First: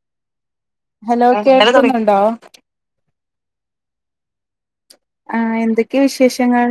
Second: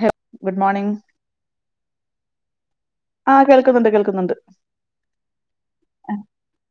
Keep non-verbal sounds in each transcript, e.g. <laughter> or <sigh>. ഹഹ hello കേൾക്കുന്നുണ്ടോ <unintelligible> ആഹ് കേൾക്കുന്ന്ണ്ട് കേൾക്കുന്ന്ണ്ട് ആഹ് എന്തൊക്കെ അഹ് വിശേഷങ്ങൾ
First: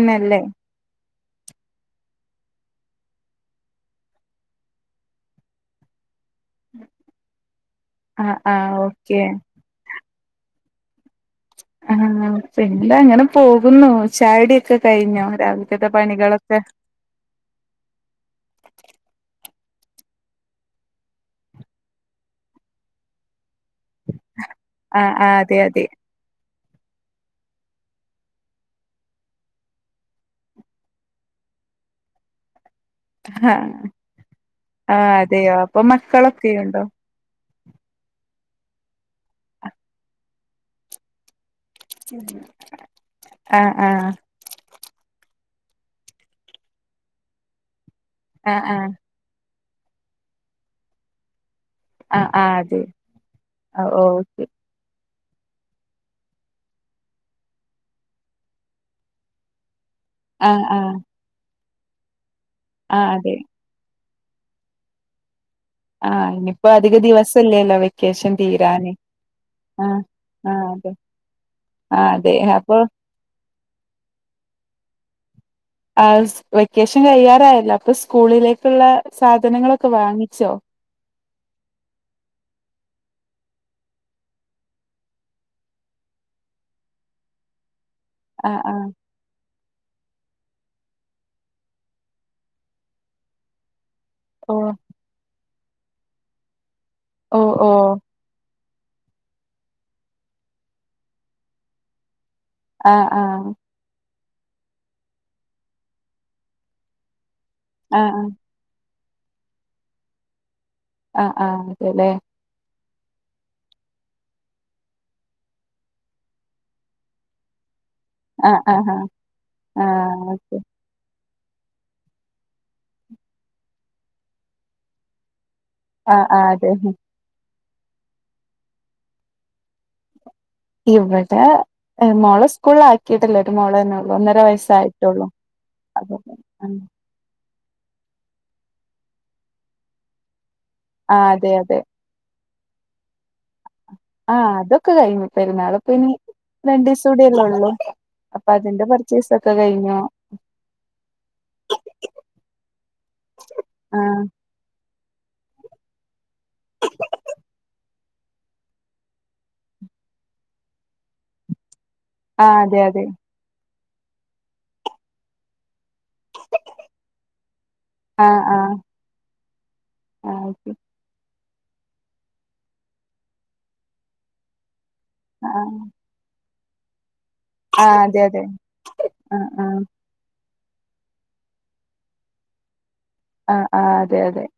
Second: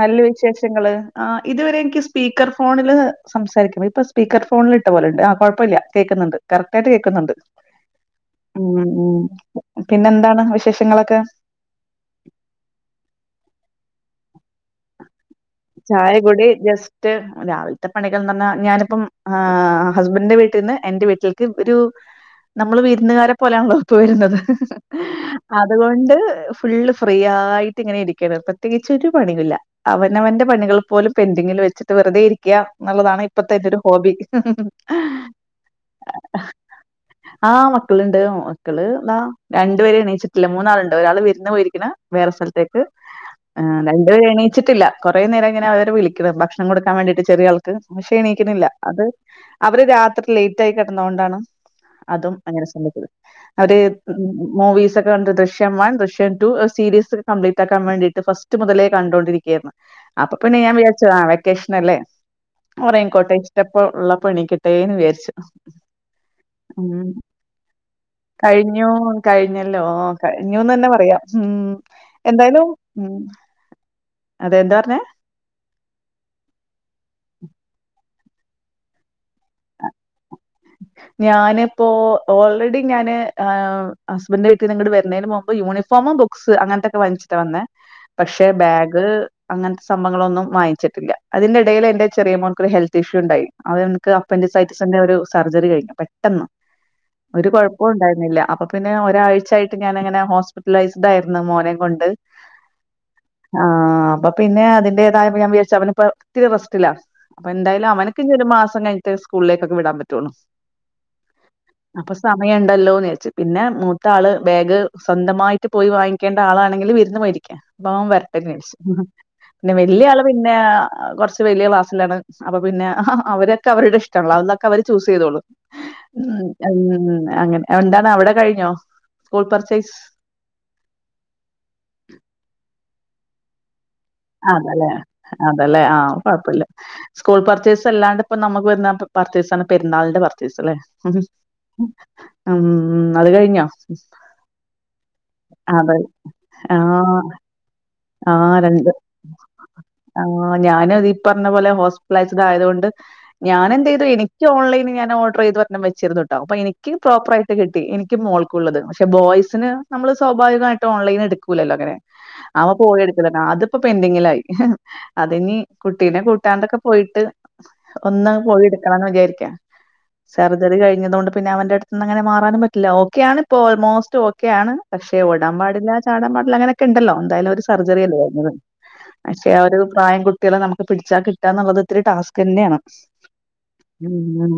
നല്ല വിശേഷങ്ങള് ആഹ് ഇതുവരെ ഇൻക്ക് സ്പീക്കർ ഫോണില് സംസാരിക്കുമ്പ ഇപ്പൊ സ്പീക്കർ ഫോണിൽ ഇട്ടപോലെ ഇണ്ട് ആ കുഴപ്പില്ല കേക്കുന്നെണ്ട്. കറക്റ്റ് ആയിട്ട് കേക്കുന്നുണ്ട് ആഹ് ഇം ആഹ് ഓക്കെ ഇം പിന്നെ എന്താണ് വിശേ ഇങ്ങളൊക്കെ ആഹ് പിന്നെ അങ്ങനെ പോകുന്നു ചാട്യൊക്കെ കഴിഞ്ഞോ രാവിലക്കത്തെ ചായകുടി പണികളൊക്കെ ജസ്റ്റ് രാവിലത്തെ പണികൾന്ന് പറഞ്ഞാൽ ഞാനിപ്പം ആഹ് ഹസ്ബന്റിന്റെ വീട്ടിന്ന് എന്റെ വീട്ടിലേക്ക് ഒരു നമ്മള് വിരുന്നുകാരെ പോലാണല്ലോ ഇപ്പ വരുന്നത് ആഹ് ആഹ് അതെ അതെ അതുകൊണ്ട് ഫുള്ള് ഫ്രീ ആയിട്ട് ഇങ്ങനെ ഇരിക്കണ് പ്രത്യേകിച്ച് ഒരു പണിയുല്ല അവ നവന്റെ പണികൾ പോലും പെന്റിങ്ങിൽ വെച്ചിട്ട് വെറുതെ ഇരിക്ക്യാ എന്നിള്ളതാണ് ഇപ്പത്തെ ആഹ് എന്റൊരു ഹോബി. ആഹ് അതെയോ അപ്പൊ മക്കളൊക്കെയുണ്ടോ ആഹ് മക്കളിണ്ട് മക്കള് ദാ രണ്ടു പേര് എണീച്ചിട്ടില്ല മൂന്നാളുണ്ട്. ഒരാള് വിരുന്ന് പോയിരി ക്കണ്. വേറെ സ്ഥലത്തേക്ക് ആഹ് ഏഹ് ആഹ് രണ്ടുപേര് എണീച്ചട്ടില്ല കുറേ നേരായി ഇങ്ങനെ അവരെ വിളിക്കണ് ഭക്ഷണം കൊടുക്കാൻ വേണ്ടിട്ട് ചെറിയാൾക്ക് പക്ഷെ ആഹ് എണീക്കണില്ല ആഹ് അത് അവര് രാത്രി ലേറ്റ് ആയി കിടന്നകൊണ്ടാണ്. ആഹ് അതും ആഹ് അങ്ങനെ അതെ <unintelligible> അവര് ഓക്കെ മൂവീസ് കണ്ട് ദൃശ്യം വൺ ദശ്യം ടു സീരീസ്യക്ക കംപ്ലീറ്റ് ആക്കാൻ വേണ്ടിട്ട് ഫസ്റ്റ് മുതലേ കണ്ടോണ്ടിരിക്കായിരുന്ന്. അപ്പൊ പിന്നെ ആഹ് ഞാൻ ആഹ് വിചാരിച്ചു ആ വെക്കേഷ നല്ലെ ആഹ് ഒറങ്ങിക്കോട്ടെ അതെ വെച്ചിട്ടപ്പ ഉള്ള ഇപ്പൊ എണിക്കട്ടേന്ന് വിചാരിച്ചു ആഹ് ഇനിയിപ്പോ അധിക ദിവസയില്ലല്ലോ വെ കഴിഞ്ഞോ കഴിഞ്ഞല്ലോ ആഹ് കഴിഞ്ഞുന്ന് തന്നെ അതെ പറയാം ഉം ആഹ് അതെ എന്തായാലും അപ്പൊ ഉം അതെന്താ പറഞ്ഞേ ആ വെക്കേഷൻ കഴിയാറായാല്ലോ അപ്പൊ സ് സ്കൂളിലേക്കുള്ള സാധനങ്ങളൊക്കെ വാങ്ങിച്ചോ ഞാനിപ്പോ ഓൾറെഡി ഞാന് ഹസ്ബെന്റിന്റെ വീട്ടീന് ഇങ്ങട്ട് വരുന്നതിന് മുമ്പ് യൂണിഫോമും ബുക്സ് അങ്ങനത്തെക്കെ വാങ്ങിച്ചിട്ടാ വന്നേ പക്ഷെ ആഹ് ആഹ് ബാഗ് അങ്ങനത്തെ സംഭങ്ങളൊന്നും വാങ്ങിച്ചിട്ടില്ല അതിന്റെ ഇടയിൽ എന്റെ ചെറിയ മോൾക്കൊരു ഹെൽത്ത് ഇഷ്യൂ ഉണ്ടായി അ ഇത് അപ്പന്റെ ഓ സൈറ്റിൽ തന്നെ ഒരു സർജറി കഴിഞ്ഞ് പെട്ടെന്ന് ഓ ഒരു ഓ കുഴപ്പവും ഉണ്ടായിരുന്നില്ല അപ്പൊ- പിന്നെ ഞാൻ ഒരാഴ്ചായിട്ട് ഞാനങ്ങനെ ഹോസ്പിറ്റലൈസിഡായിരുന്നു മോനേം കൊണ്ട് ആഹ് ആഹ് ആഹ് അപ്പൊ പിന്നെ അതിൻ്റെതായ അപ്പൊ ഞാൻ വിചരിച്ചു അവനിപ്പം ഇത്തിരി റസ്റ്റില്ലാ അപ്പൊ എന്തായാലും ആഹ് ആഹ് അവനക്കിനിയൊരു മാസം കഴി കുട്ടികളെ സ്കൂളിലേക്കൊക്കെ വിടാൻ പറ്റുവുള്ളൂ ആഹ് ആഹ് അതെല്ലേ അപ്പൊ സമയുണ്ടല്ലോന്ന് പിന്നെ മൂത്ത ആള് ബാഗ് സ്വന്തമായിട്ട് പോയി വാങ്ങിക്കേണ്ട ആളാണെങ്കിൽ വിരു <unintelligible> ന്ന് വാങ്ങിക്കാം ഇപ്പ വെരട്ടെന്ന് ആഹ് വിചാരിച്ചു ആഹ് ആഹ് പിന്നെ വലിയ ആഹ് ആള് പിന്നെ ഓക്കെ കുറച്ച്- ത്ത് വലിയ ക്ലാസ്സിലാണ് അപ്പൊ പിന്നെ അവരൊക്കെ അവരുടെ ഇഷ്ട്ടങ്ങള് അതന്നൊക്കെ അവര് ചൂസ് ചെയ്തോളും ആഹ് ഉം ആഹ് അതെ ഉം അങ്ങനെ എന്താണ് അവിടെ കഴിഞ്ഞോ സ്കൂൾ പർചേയ്സ് ഇവിടെ എ മോളെ സ്കൂളിലാക്കിട്ടില്ല ഒരു മോളുതന്നെ അതല്ലെ അതല്ലെ ആ അപ്പൊ കൊഴപ്പല്ല ആഹ് സ്കൂൾ പർച്ചെ പർച്ചെയ്‌സ് അല്ലാണ്ട് ഇപ്പോ നമുക്ക് വരുന്ന പർച്ചേസാണ് പെുന്നാളിന്റെ പർച്ചേ ച്ചേസ്സല്ലേ ഹ് ആഹ് അതെ അതെ ഉം അത് കഴിഞ്ഞോ ആ അതൊക്കെ കഴിഞ്ഞു പെരുന്നാൾ ഇപ്പൊ അതെ ഇനി രണ്ട് ദിവസം കൂടിയല്ലേ ഉള്ളൂ ആ അപ്പൊ അതിന്റെ രണ്ട് പർച്ചേസ് ഒക്കെ കഴിഞ്ഞു ആ ഞാനും ഈ പറഞ്ഞ പോലെ ഹോസ്പിറ്റലൈസ്ഡ് ആയത് കൊണ്ട് ഞാന് എന്തേയ്യ്തു ആഹ് എനിക്ക് ഓൺലൈന് ഓർഡർ ചെയ്ത് <unintelligible> വെച്ചിരുന്നുട്ടോ അപ്പൊ എനിക്ക് പ്രോപ്പറായിട്ട് കിട്ടി എനിക്ക് മോൾക്കുള്ളത് പക്ഷെ ബോയ്സിന് നമ്മള് സ്വാഭാവികമായിട്ട് ഓൺലൈൻ എടുക്കൂല്ലാല്ലോ അങ്ങനെ ആഹ് അവൻ അതെ പോയി അതെ <unintelligible> ഇപ്പൊ പെനപെന്റിങ്ങി അതിനി കുട്ടീനെ കൂട്ടാണ്ടൊക്കെ പോയിട്ട് ഒന്ന് ആഹ് പോയി ആഹ് എടുക്കണംന്ന് വിചാരിക്കാ ആഹ് ഓക്കെ സർജറി കഴിഞ്ഞതോണ്ട് പിന്നെ അവന്റെ അടുത്ന്ന് അങ്ങനെ മാറാനും പറ്റില്ല ഓക്കെ ആണ് ഇപ്പോ ഓൾമോസ്റ്റ് ഓക്കെയാണ് പക്ഷെ ഓടാൻ ആഹ് പാടില്ല ചാടാൻ പാടില്ല കിണ്ടല്ലോ എന്തായാലും ഒരു ആഹ് സർജറി അതെ അതെ അല്ലേ ആഹ് <unintelligible> അവര് ആഹ് പ്രായം കു കുട്ടികളെ നമുക്ക് പിടിച്ചാ കിട്ടാന്നുള്ളത് ഒത്തിരി ടാസ്ക് തന്നെയാണ് ആഹ് ആഹ് ഉം അതെ അതെ ഉം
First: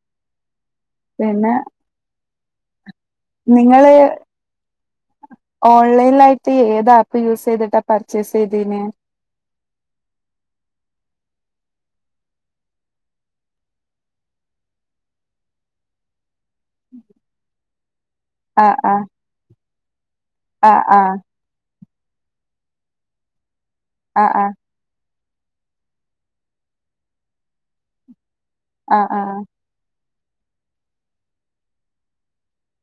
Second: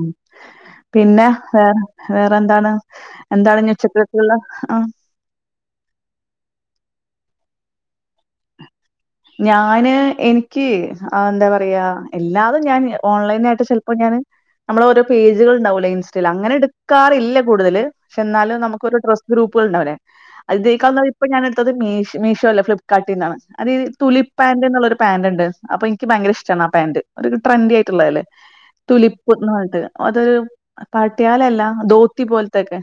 പിന്നെ വേറെ വേറെ പ്പ എന്താണ് എന്താണ് ഇനി നിങ്ങള് ഉച്ചക്കത്തേക്കുള്ള ആ ഓൺലൈലായിട്ട് ഏത് ആപ്പ് യൂസ്ചെത പർച്ചേസ് യ്യ്തേനെ ഞാന് എനിക്ക് അ എന്താ പറയാ എല്ലാതും ഞാൻ ഓൺലൈനായിട്ട് ചിലപ്പോ ഞാന് നമ്മള് ഓരോ പേജുകള് ഇണ്ടാവൂലോ ഇൻസ്റ്റഅ ങ്ങനെ എടുക്കാറില്ല കൂടുതല് ക്ഷെ എന്നാലും ആഹ് നമുക്കൊരു ആഹ് ഡ്രസ് ഗ്രൂപ്പുകളുണ്ടാല്ലേ ആഹ് <unintelligible> മീശോ അല്ല ഫ്ലിപ്പ്കാട്ടീന്നാണ് അത് ആഹ് പുലിപ്പാൻറ് ന്നുള്ളൊരു പാന്റ് ണ്ട് അപ്പൊ എനിക്ക് ഭയങ്കര ഇഷ്ടാണ് ആ പാന്റ് അതൊരു ട്രെൻഡി ആയിട്ടുള്ളതല്ലെ ആഹ് തുലിപ്പ് ആഹ് ന്ന് പറഞ്ഞിട്ട് അതൊരു പാട്ട്യാലല്ല ധോത്തി പോലത്തൊ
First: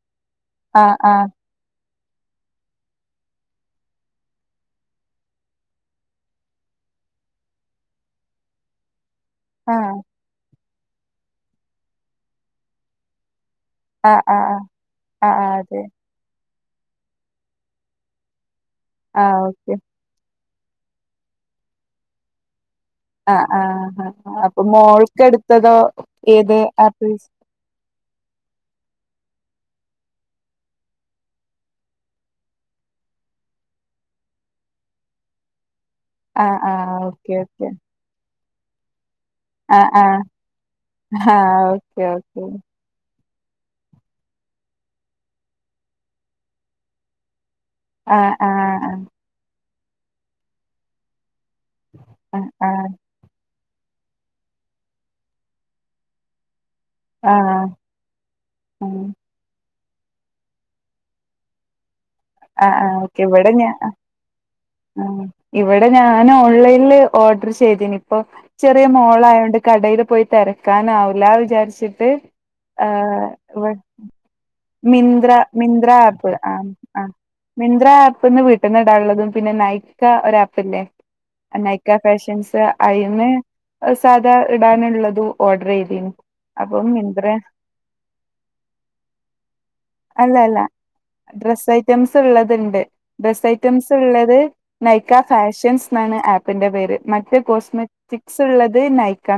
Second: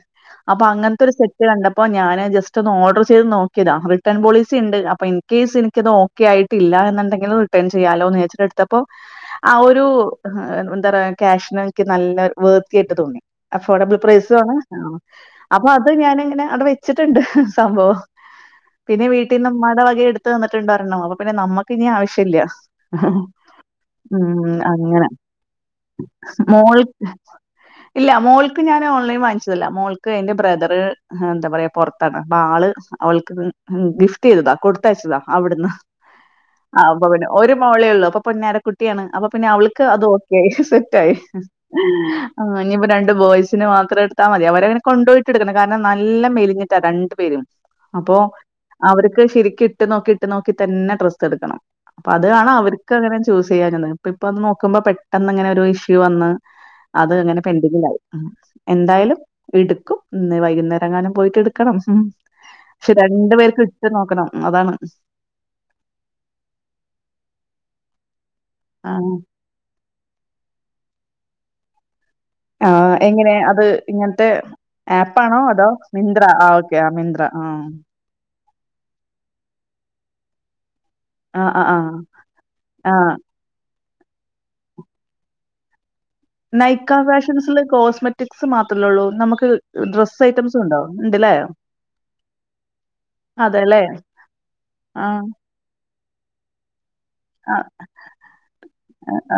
അപ്പൊ ആഹ് അങ്ങനത്തൊരു ആഹ് സെറ്റ് കണ്ട പ്പോ ഞാനത് ജസ്റ്റ് ഒന്ന് ഓർഡർ ചെയ്ത് നോക്കിതാ റിട്ടേൺ പോളിസി ഇണ്ട് അപ്പോ ഇൻ കേസ് ഇൻക്കത് ഓ ക്കെ ആയിട്ടില്ല എന്നണ്ടെങ്കിതു റിട്ടേൺ ചെയ്യാലോന്നുചാരിച്ചെടുത്തപ്പോ ആ ആഹ് ഒരു ഹ് എ ന്തറായ ക്യാഷിനൊക്ക് നല്ല വേർത്തി ആയിട്ട് തോന്നി. അഫോർഡബിൾ ആഹ് പ്രൈസു ആഹ് ആഹ് ആഹ് ആണ് ആഹ് ആ ആഹ് അപ്പോ അതെ അത് ഞാനങ്ങനെ അവടെ വെ ച്ചിട്ടുണ്ട് സംഭവം. പിന്നെ ആഹ് വീട്ടിന്ന് ഓക്കെ ഉമ്മാടെ വകെ എടുത്ത് തന്നി ട്ട്ണ്ടാ ർന്നു അപ്പൊ പിന്നെ നമ്മക്ക് ഇഞ്ഞി ആവശ്യല്ല ഉം ആഹ് ആഹ് അപ്പൊ അങ്ങനെ മോൾക്ക് എടുത്തതോ ഏത് മോൾ ആപ്പ് യൂസ് ഇല്ല മോൾക്ക് ഞാന് ഓൺലൈൻ വാങ്ങിച്ചതല്ല മോൾക്ക് എന്റെ ബ്രദറ് ഹ് എന്താ പറയാ പുറത്താണ് പ്പൊ ആള് അവൾക്ക് ഗിഫ്റ്റിതതാ കൊടുത്തയച്ചതാ അവിടുന്ന് ആഹ് ആ ആഹ് അപ്പോ പിന്നെ ഓക്കെ ഒരു ഓക്കെ മോളേ ഒള്ളൂ അപ്പൊ പൊന്നാര കുട്ടിയാണ് അപ്പോ പിന്നെ അവൾക്ക് ആഹ് അത് ആഹ് ഓക്കെയി സെറ്റായി ആഹ് ഓക്കെ ആ ഓക്കെ ഇനിപ്പോ രണ്ട് ബോയ്സ് സിന് മാത്രം എടുത്താ മതി അവരെനെ കൊണ്ടോയിട്ട് എടുക്കണം കാരണം നല്ല മെലിഞ്ഞിട്ടാ രണ്ട് പേരും അപ്പോ ആഹ് ആഹ് അവര്ക്ക് ശരിക്ക് ട്ട് നോക്കിട്ട് നോ ക്കി തന്നെ ഡ്രസ്സെടുക്കണം അപ്പൊ ആഹ് അതാണ് ആഹ് അവര്ക്കങ്ങനെ ചൂസീയ്യാഞ്ഞത് ത്ത് പ്പോം നോക്കുമ്പോ പെട്ടെന്ന് ഇങ്ങനെ ഒരു ഇഷ്യൂ വന്ന് അത് അങ്ങനെ ആഹ് പെൻഡിങ്ങിലായി ആഹ് ആഹ് എന്തായാലും ഇടു ക്കും ഇന്ന് വൈകുന്നേരങ്ങാനും പോയിട്ട് എടുക്കണം. ഹ് ക്ഷെ ആഹ് ഓക്കെ രണ്ട് ഇവിടെ പേർക്ക് ഞാൻ ഇട്ടു നോക്കണം അതാണ്. ആഹ് ഇവിടെ ഞാന് ഓൺലൈനില് ഓഡർ ചെയ്തീനി പ്പൊ ചെറിയ ആഹ് മോളായോണ്ട് കടേല് പോയി തെ നിക്കാനാവൂല വിചാര്ച്ചിട്ട് ആ എങ്ങനെ അത് ഇങ്ങൻത്തെ ആപ്പാണോ അതോ മിന്ത്ര ആ ഒക്കെ ആ. അ മിന്ത്ര ആ മിന്ത്ര ആപ്പ് ന്ന് വി ട്ട്ന്ന് ഇടാൻ ഉള്ളതും പിന്നെ നൈക്ക ഒരാപ്പ് ല്ലേ. ആഹ് ആഹ് ആഹ് നൈക്ക ഫാഷൻസ് ആഹ് അയിന്ന് ഒ സാധാ ഇടാനുള്ളത് ഓഡർ എയ്തീന്. നൈക്ക ഫാഷൻസില് കോസ്മെറ്റിക്സ് മാത്രല്ലേ ള്ളൂ. നമുക്ക് ഡ്രസ്സ് അല്ല ഐറ്റംസ് അല്ല ഉണ്ടോ ഉണ്ട് ല്ലേ. ഡ്രസ്സ് ഐറ്റംസ് ഇള്ളത്ണ്ട്. ഡ്രസ് ഐറ്റംസ് ഇള്ളത് നൈക്ക ഫാഷൻസ്. ന്നാണ് ആപ്പിന്റെ പേര്. മറ്റേ അ കോസ്മെറ്റിക്സ് ഉള്ളത്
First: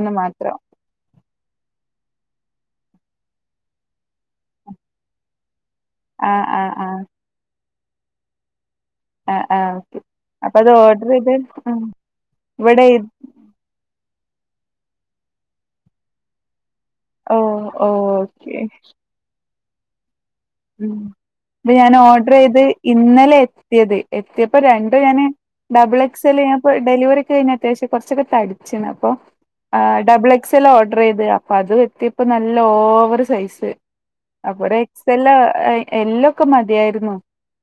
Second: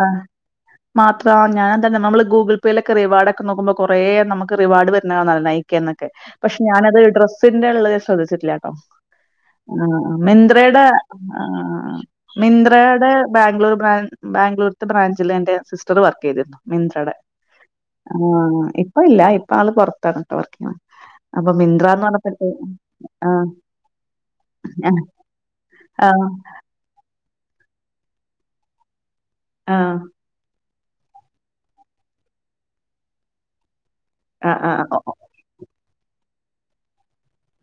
ആ മാത്രം മാത്ര ഞാൻ തന്നെ നമ്മള് ഗൂഗിൾ പ്പിലൊക്കെ റിവർഡൊക്കെ നോക്കുമ്പോ കൊറേ നമുക്ക് റിവാർഡ് വരു <unintelligible> ക്കെന്നൊക്കെ ആഹ് പക്ഷെ ആഹ് ഞാനത് ആഹ് ഡ്രസ്സി ന്റെ ഉള്ളത് ശ്രദ്ധിച്ചിട്ടില്ലട്ടോ ആഹ് ആഹ് ഓക്കെ അപ്പൊ അത് മിന്ത്രയുടെ ഓർഡർ ചെയ്ത് അഹ് ഉം ആഹ് ഇവിടെ മിന്ത്രയുടെ ഇത്- ബാംഗ്ലൂാർ ബ്രാ ബാംഗ്ലൂർത്തെ ബ്രാഞ്ചിലെന്റെ സിസ്റ്റർ വർക്ക് ചെയ്തിരുന്നു. മിന്ത്രടെ ഓ ഓക്കെ ആഹ് ഇപ്പം ഇല്ല ഇ പ്പ ആള് പൊറത്താണ് ഉം ഇത് ഞാനോഡറ് പറഞ്ഞപ്പോഴത്തേ ചെയ്ത് ഇന്നലെ ആഹ് എത്തിയത്. എത്തിയപ്പോ രണ്ട് ഞാ- ഞാന് ഡബിൾ ആഹ് എക്സല് ഞാൻ പ്പോ ഡെലിവറി കഴിഞ്ഞ അത്യാവിശ്യം കൊർച്ചൊക്കെ തടിച്ചിണ് അപ്പൊ ആഹ് ഡബിൾ എക്സ്ലാ ഓ ഡറെയ്ത് അപ്പൊ അത് എത്തിയപ്പോ നല്ല ഓവറ് സൈസ്. അഹ് ആഹ് ഓ ഏഹ് എല്ലൊക്കെ മതിയായിരുന്നു.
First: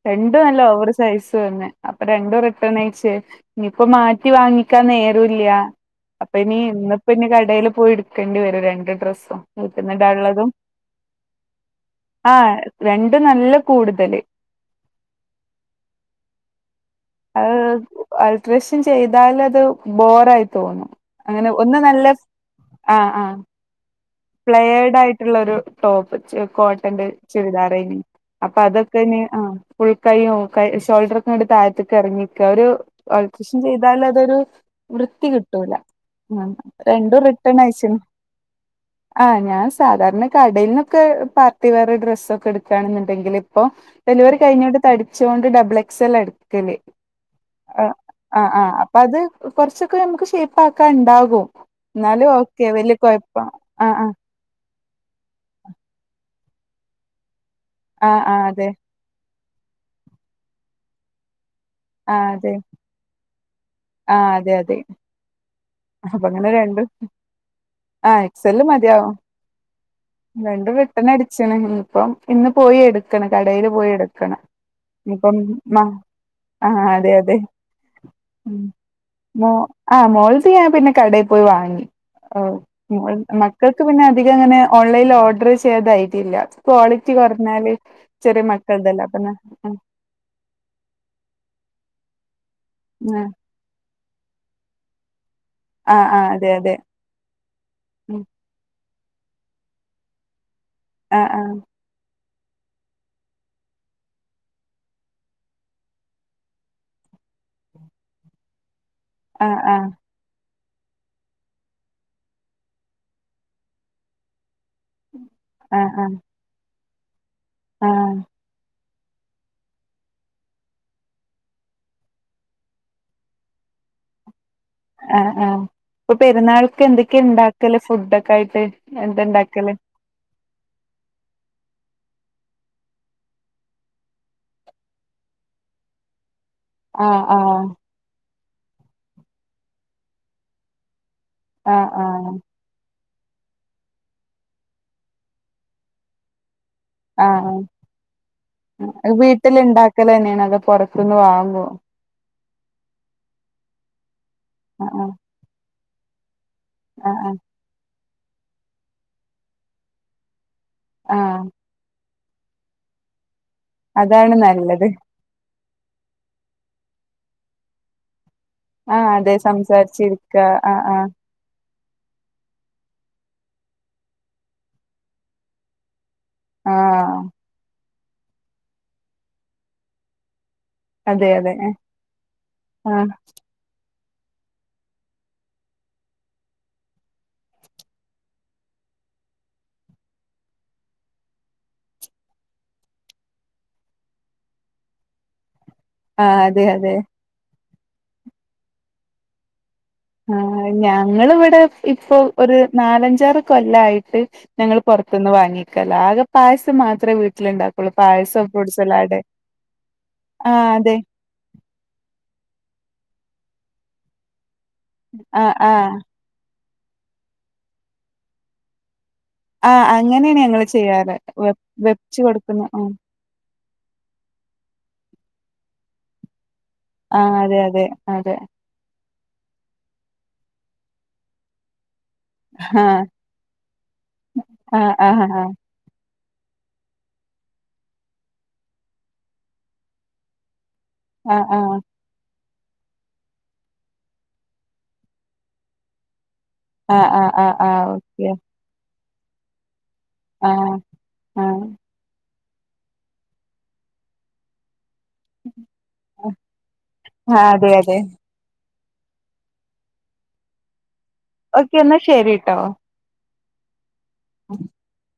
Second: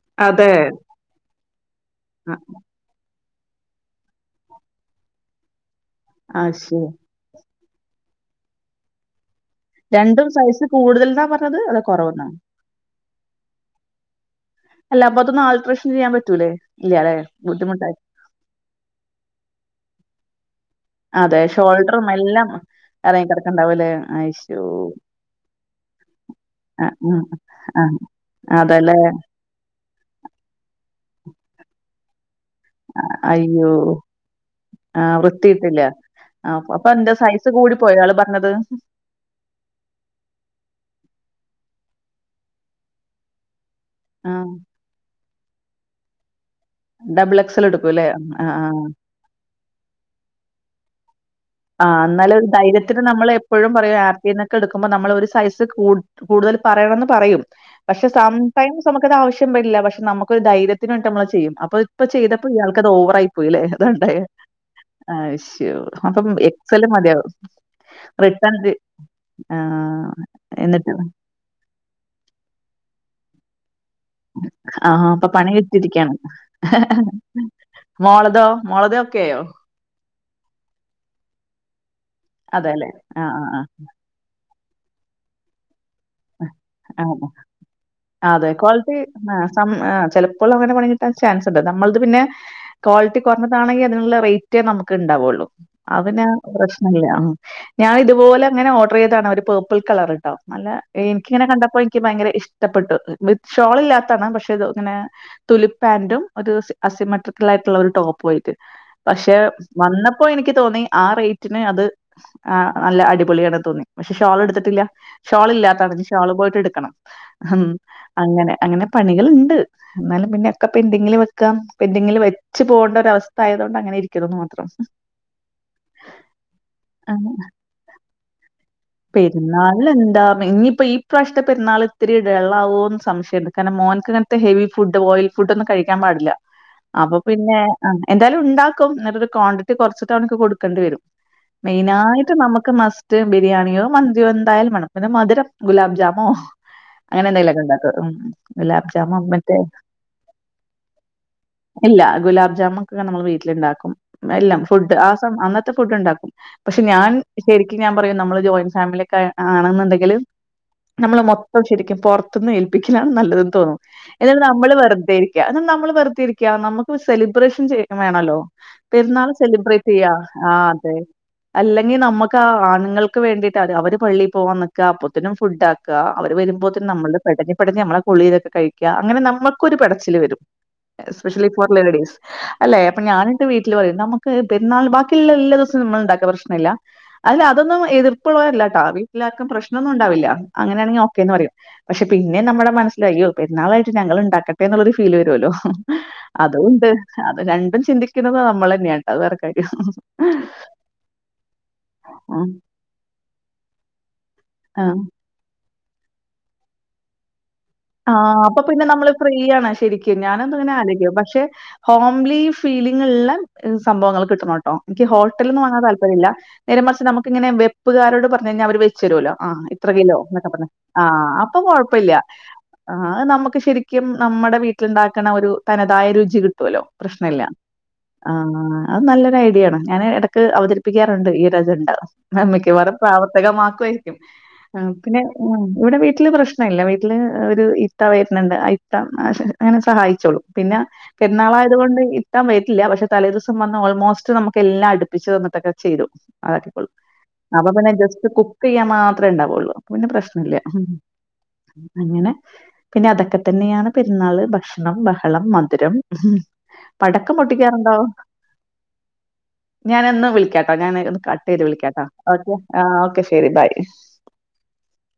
രണ്ടും അതെ നല്ല ഓവറ് സൈസ് തന്നെ, അപ്പൊ ആഹ് രണ്ടും റിട്ടേൺ അയച്ച്. ഇനിപ്പോ മാറ്റി വാങ്ങിക്കാൻ നേരൂല്യ. അപ്പൊ ആഹ് ഇനി ശരി ഇന്നിപ്പ ഇനി കടേല് പോയി എടുക്കേണ്ടി വെരും രണ്ട് ഡ്രസ്സും. രണ്ടും വീട്ടിന്നിടാനുള്ളതും സൈസ് കൂടുതൽന്നാ പറഞ്ഞത് അതോ കൊറവ് ണാ ആഹ് രണ്ട് നല്ല കൂടുതല് അല്ല അപ്പൊ അത് ഒന്ന് ആൾട്ടറേഷൻ ചെയ്യാൻ പറ്റൂലെ ഇയാ അഹ് ഓൾട്ടറേഷൻ ചെയ്താല് അത് ബോറായി തോന്നും അതെ അങ്ങനെ ഒന്ന് നല്ല ഷോൾഡറും എല്ലാം എറങ്ങി കെടക്ക്ണ്ടാവും ല്ലെ? ഫ്ലെയർഡ് ആയിട്ടിള്ള ഒരു ടോപ് ചെ ആഹ് കോട്ടന്റെ ആഹ് ചുരിദാറെനി അപ്പ ആഹ് അതല്ലേ അതൊക്കെ ഇനി അഹ് ഫുൾ കൈ ഒക്കെ ഷോൾഡറ് ങ്ങട്ട് താഴത്തേക്ക് എറങ്ങി ഒരു അൾട്രഷൻ അയ്യോ ചെയ്താൽ അതൊരു ആഹ് വൃത്തി കിട്ടൂല വൃത്തിയിട്ടില്ല. മ് ആഹ് അപ്പൊ അപ്പൊ എന്റെ രണ്ടും സൈസ് റിട്ടേൺ അയച്ച്ന് കൂടിപ്പോയോ ആള് പറഞ്ഞത്? അഹ് ഞാൻ സാധാരണ കടെൽന്നൊക്കെ പാർട്ടിവെയറ് ഡ്രസ്സ്‌ ഒക്കെ എടുക്കാണെന്നുണ്ടെങ്കില് പ്പോ ഡെലിവറി ആഹ് കഴിഞ്ഞോണ്ട് ത ച്ചോണ്ട് ഡബിൾ എക്സൽ അടി ക്കല് ഡബിൾ എക്സൽ ആഹ് എടുക്കുംല്ലേ? ആഹ് ആഹ് അപ്പ അത് കൊറച്ചൊക്കെ നമുക്ക് ഷേപ്പ് ആ ക്ക ഇണ്ടാകും ആഹ് എന്നാലൊരു ധൈര്യത്തിന് നമ്മള് എപ്പൊഴും ആ കൊറേ ആ ആപ്പിന്നൊക്കെ എടുക് <unintelligible> നമ്മളൊര് സൈസ് കൂട്ട് കൂടുതൽ പറയണെന്ന് പറയും പക്ഷെ ആ ആ അതെ സംടൈംസ് നമ്ക്കത് ആവശ്യ <unintelligible> ഇല്ല പക്ഷെ നമ് ക്കൊരു ധൈര്യത്തിന് വേണ്ടിട്ട് നമ്മള് അത് ചെയ്യും അ പ്പ ഇപ്പ ആ അതെ ചെയ്തപ്പ ഇയാൾക്കത് ഓവറായി പോയെല്ലേ ണ്ട ണ്ടെ അഹ്‌ ശോ അപ്പങ്ങനെ രണ്ടും ആ എക്സലൽ മതിയാവും ആ രണ്ടും റിട്ടണ് അടിച്ച്ണ് നമ്മള് ഇപ്പം പിന്നെ പോയി എട് ക്കണ് കടേല് പോയി എട്ക്കണ് ആഹ് ഇനി അപ്പൊ ഇപ്പം പണി അ കിട്ടിയിരിക്കാണ്. ആ അതെ അതെ മോളതോ മ് മോളത് ഓക്കെയായോ? മോ അ മോൾത് ഞാൻപിന്നെ കടെ പോയിവാങ്ങി ഒ അതെല്ലേ ഓൽ ആഹ് ആഹ് ആഹ് മക്കൾക്ക് പിന്നെ അധിക അങ്ങനെ ഓൺലൈനിൽ ഓർഡർ ചെയ്തായി അ ആണോ ചെറിയ അതെ ക്വാളിറ്റി മക്കൾതല്ലേ അപ്പൊ അ സം ആഹ് അ ചെലപ്പോൾ അങ്ങനെ പണികിട്ടാൻ ചാൻസ് ഇണ്ട് നമ്മൾത് പിന്നെ ക്വാളിറ്റി കുറഞ്ഞതാണെങ്കി അതിന്ള്ള റേറ്റെ നമ്ക്ക് ഇണ്ടാവൊള്ളൂ ആഹ് അതിന് ആഹ് അതെ അതെ പ്രശ്നം ഇല്ല അ ഞാൻ ഇത് പോലെങ്ങനെ ഓ <unintelligible> ഒരു പേർപ്പിൾ കളർട്ടോ നല്ല ആഹ് എനിക്ക്ങ്ങനെ ആഹ് കണ്ടപ്പോ എനിക്ക് ഭയങ്കര ഇഷ് ഇഷ്ടപ്പെട്ടു വി ഷോൾ ഇല്ലാത്താണ് പക്ഷെ അത് ഇങ്ങനെ തുലി പാന്റും ഒരു അസിമെട്രിക്കൽ ആയിട്ടുള്ള ഒരു ടോപ്പമായിട്ട് പക്ഷെ ആഹ് ആഹ് വന്നപ്പോ എനിക്ക് തോന്നി ആ റേറ്റന് അത് നല്ല അടിപൊളിയ തോന്നി പക്ഷെ ഷാൾ ഷോൾ ഇല്ലാത്ത ആഹ് തടഞ്ഞു ആഹ് ഷാള് പോയിട്ട് എടുക്കണം ഉം ആഹ് അങ്ങനെ അങ്ങനെ പണികളുണ്ട് എന്നാലും പിന്നെ ഒക്കെ പെൻറിങ്ങിൽ വെക്കാം പെൻഡിങ്ങിൽ വെച്ച് പോകേണ്ട ഒ അവസ്ഥ ആയതുകൊണ്ട് അങ്ങനെ ഇരിക്കുന്നു ആ ആ ഇപ്പൊ പെരുന്നാൾക്ക് എന്തൊക്കെയ ഉണ്ടാക്കല്ലേ ഫുഡ ഒക്കെ ആയിട്ട് എന്താ ഇണ്ടാക്കല് പെരുന്നാൾ എന്താ ഇനിയിപ്പ ഈ പ്രാവശ്നത്തെ എന്നാള ഇത്തിരി ഡെള്ളാവ്വോന്ന് സംശയ ഉണ്ട് കാരണം മോനക്ക് അങ്ങനത്തെ ഹെവി ഫുഡ് ഓയിൽ ഫുഡ് ഒന്നും കഴിക്കാൻ പാടില്ല അപ്പൊ ആഹ് പിന്നെ ആഹ് ആ ഇന്താല ഉണ്ടാക്കും എന്നാലൊരു ക്വാണ്ടിറ്റി കുറച്ചിട്ട് അവണക്ക് കൊടുക്കണ്ടി വരും ആഹ് മെയിന ആഹ് ആയിട്ട് നമുക്ക് മസ് <unintelligible> ബിരിയാണിയോ മന്തിയോ എന്തായാലും വേണം പിന്നെ മധുരം ഗുലാബ് ജാമോ അങ്ങനെ ആഹ് എന്തെങ്കിലുമൊക്കെ ഉണ്ടാക്കും ഉം ഗുലാബ് ആഹ് ജാമൊ മറ്റേ വീട്ടില് ഇണ്ടാക്കല് തന്നെയാണ് അതോ പൊറത്തുന്ന് വാങ്ങോ ഇല്ല ഗുലാബ് നമ്മക്ക് നമ്മള് വീട്ടിലുണ്ടാക്കും എല്ലാം ആഹ് ഫുഡ് ആ ആഹ് സ അന്ന <unintelligible> ഫുടുണ്ടാക്കും പക്ഷെ ഞാൻ ആഹ് ആഹ് ശരിക്കും ഞാൻ പറയും നമ്മള് ജോയിന്റ് ഫാമിലി ഒക്കെ ആയി ആണെന്നുണ്ടെങ്കിൽ നമ്മള് ആഹ് മൊത്തം ശരിക്കും പുറ തുന്ന് ഏൽപ്പിക്കലാണ് നല്ലത് തോന്നും അതാണ് എന്നിട്ട് നമ്മള് നല്ലത് വെറുതെരിക്കുക എന്ന നമ്മള് വെറുതേരിക്ക നമുക്ക് സെലിബ്രേഷൻ ചെയ്യൻ വേണമല്ലോ ആഹ് പെരുന്നാൾ അതെ സെലിബ്രേറ്റ് ചെയ്യാ സംസാരിച്ചിരിക്ക ആ ആഹ് അതെ ആഹ് അല്ല നമുക്ക് ആണുങ്ങൾ ക്ക് വേണ്ടിട്ട് അവര് പള്ളിയിൽ പോവാൻ നിക്കുക അപ്പത്തിനും ഫുഡ് ആക്കുക അവര് വരുമ്പോത്തേനും നമ്മള് ആഹ് പെടഞ് പെടഞ് നമ്മള <unintelligible> ലൊക്കെ കഴിക്കുക അങ്ങനെ നമുക്കൊരു പെടച്ചില് വരും അതെ എസ്പെഷ്യലി അതെ ഫോർ ലേഡീസ് അല്ലെ അപ്പൊ ആഹ് ഞാനിട്ട് വീട്ടിൽ പറയും നമ്മുക് പെരുന്നാൾ ബാക്കിയുള്ള എല്ലാ ദിവസവും നമ്മൾ ഉണ്ടാക്ക പ്രശ്നമില്ലല് അതി അതൊന്നും എതിർപ്പുള്ളവരല്ല കേട്ടാ വീട്ടിലാർക്കും പ്രശ്നൊന്നും ഉണ്ടാവില്ല അങ്ങനെയാണെങ്കിൽ ഓക്കേന്ന് പറയും പക്ഷെ പിന്നെ നമ്മുടെ മനസ്സിലായി അയ്യോ പെരുന്നാളായിട്ട് ഞങ്ങള്ണ്ടാക്കട്ടെ എന്നുള്ളൊരു ഫീൽ വരുമല്ലോ ആഹ് അതെ അതൊണ്ട് അതെ അത് രണ്ടും ചിന്തിക്കുന്നത് നമ്മൾ തന്നെയാട്ടോ അത് വേറെ കാര്യം ആ ഞങ്ങള് ഇവിടെ ഇപ്പോ ആ ഒരു നാലഞ്ചാറ് കൊല്ലായിട്ട് ഞങ്ങൾ ആ പുറത്തുനിന്ന് വാങ്ങി <unintelligible> ആകെ പായസം മാത്രമേ വീട്ടിലുണ്ടാക്കല് ആ അപ്പൊ പിന്നെ നമ്മള് ഫ്രീ ആണ് ശരിക്കും ഞാന് ആഹ് ഇങ്ങനെ അതെ ആലോചിക്കും പക്ഷെ ഹോംലി ഫീല് ള്ള സംഭവങ്ങൾ കിട്ടണോ എനിക്ക് ആഹ് ഹോട്ടലൽന്നും വാങ്ങാൻ ആഹ് താല്പര്യമില്ല നേരെ മറിച്ച് നമക്കിങ്ങനെ വെപ്പുകാരോട് പറഞ്ഞു കയിഞ്ഞ അവര് വെ ച്ചരുമല്ലോ ആഹ് ഇത്ര കിലോ അങ്ങനെയാണ് എന്നൊക്കെ ഞങ്ങള് പറഞ്ഞു ചെയ്യാറ് ആഹ് വെ അപ്പൊ കൊഴപ്പില്ല വെച്ച് കൊടുക്കുന്ന ആഹ് നമുക്ക് ശരി ക്കും നമ്മുടെ വീട്ടിലുണ്ടാക്കണ ഒരു തനതായ രുചി കിട്ട് <unintelligible> ആഹ് പ്രശ്നല്ല അതെ അതെ അതെ ആത് നല്ല ഐഡിയ ആണ് ഞാന് ഇടക്ക് അവതരിപ്പിക്കാറുണ്ട് ഈ ഒരു അജണ്ട മിക്കവാറും ആഹ് പ്രാവർത്തികമാക്കുമായിരിക്കും ആഹ് പിന്നെ ആഹ് ഇവിടെ വീട്ട വീട്ടില് പ്രശ്നമല്ല വീട്ടില് ഒരു ഇത്ത വരുന്നുണ്ട് ആ ഇത്ത അങ്ങനെ സഹായിച്ചോളൂ പിന്നെ ആഹ് ആഹ് പെരുന്നാളായത കൊണ്ട് കിട്ടാൻ പറ്റില്ല പക്ഷെ തലേദിവസം വന്ന് ഓൾമോസ്റ്റ് നമുക്ക് എല്ലാം അടുപ്പിച്ചച്ച് തന്നിട്ടൊക്കെ ചെയ്തു അളൂ ആഹ് ആഹ് അവ ആഹ് ആഹ് ആഹ് പിന്നെ ഓക്കെ ജസ്റ്റ് കുക്ക് ചെയ്യാ അത്ര ഉണ്ടാവള്ളൂ പിന്നെ പ്രശ്നല്ല ആഹ് ആഹ് പിന്നെ അതൊക്കെ തന്നെയാണ് പെരുന്നാള് ഭക്ഷ കഷ്ണം ബഹളം മധുരം ഉ പടക്കം ആഹ് അതെ അതെ പൊട്ടിക്കാറുണ്ടാവ ഞാന എന്ന വിളിക്കാട്ടോ ഞാൻ കട്ട് ചെയ്ത് ഓക്കെ എന്നാ വിളിക്കാട്ടാ ഓക്കെ ശരിട്ടോ ആ ഓക്കെ ശരി ബൈ <inaudible>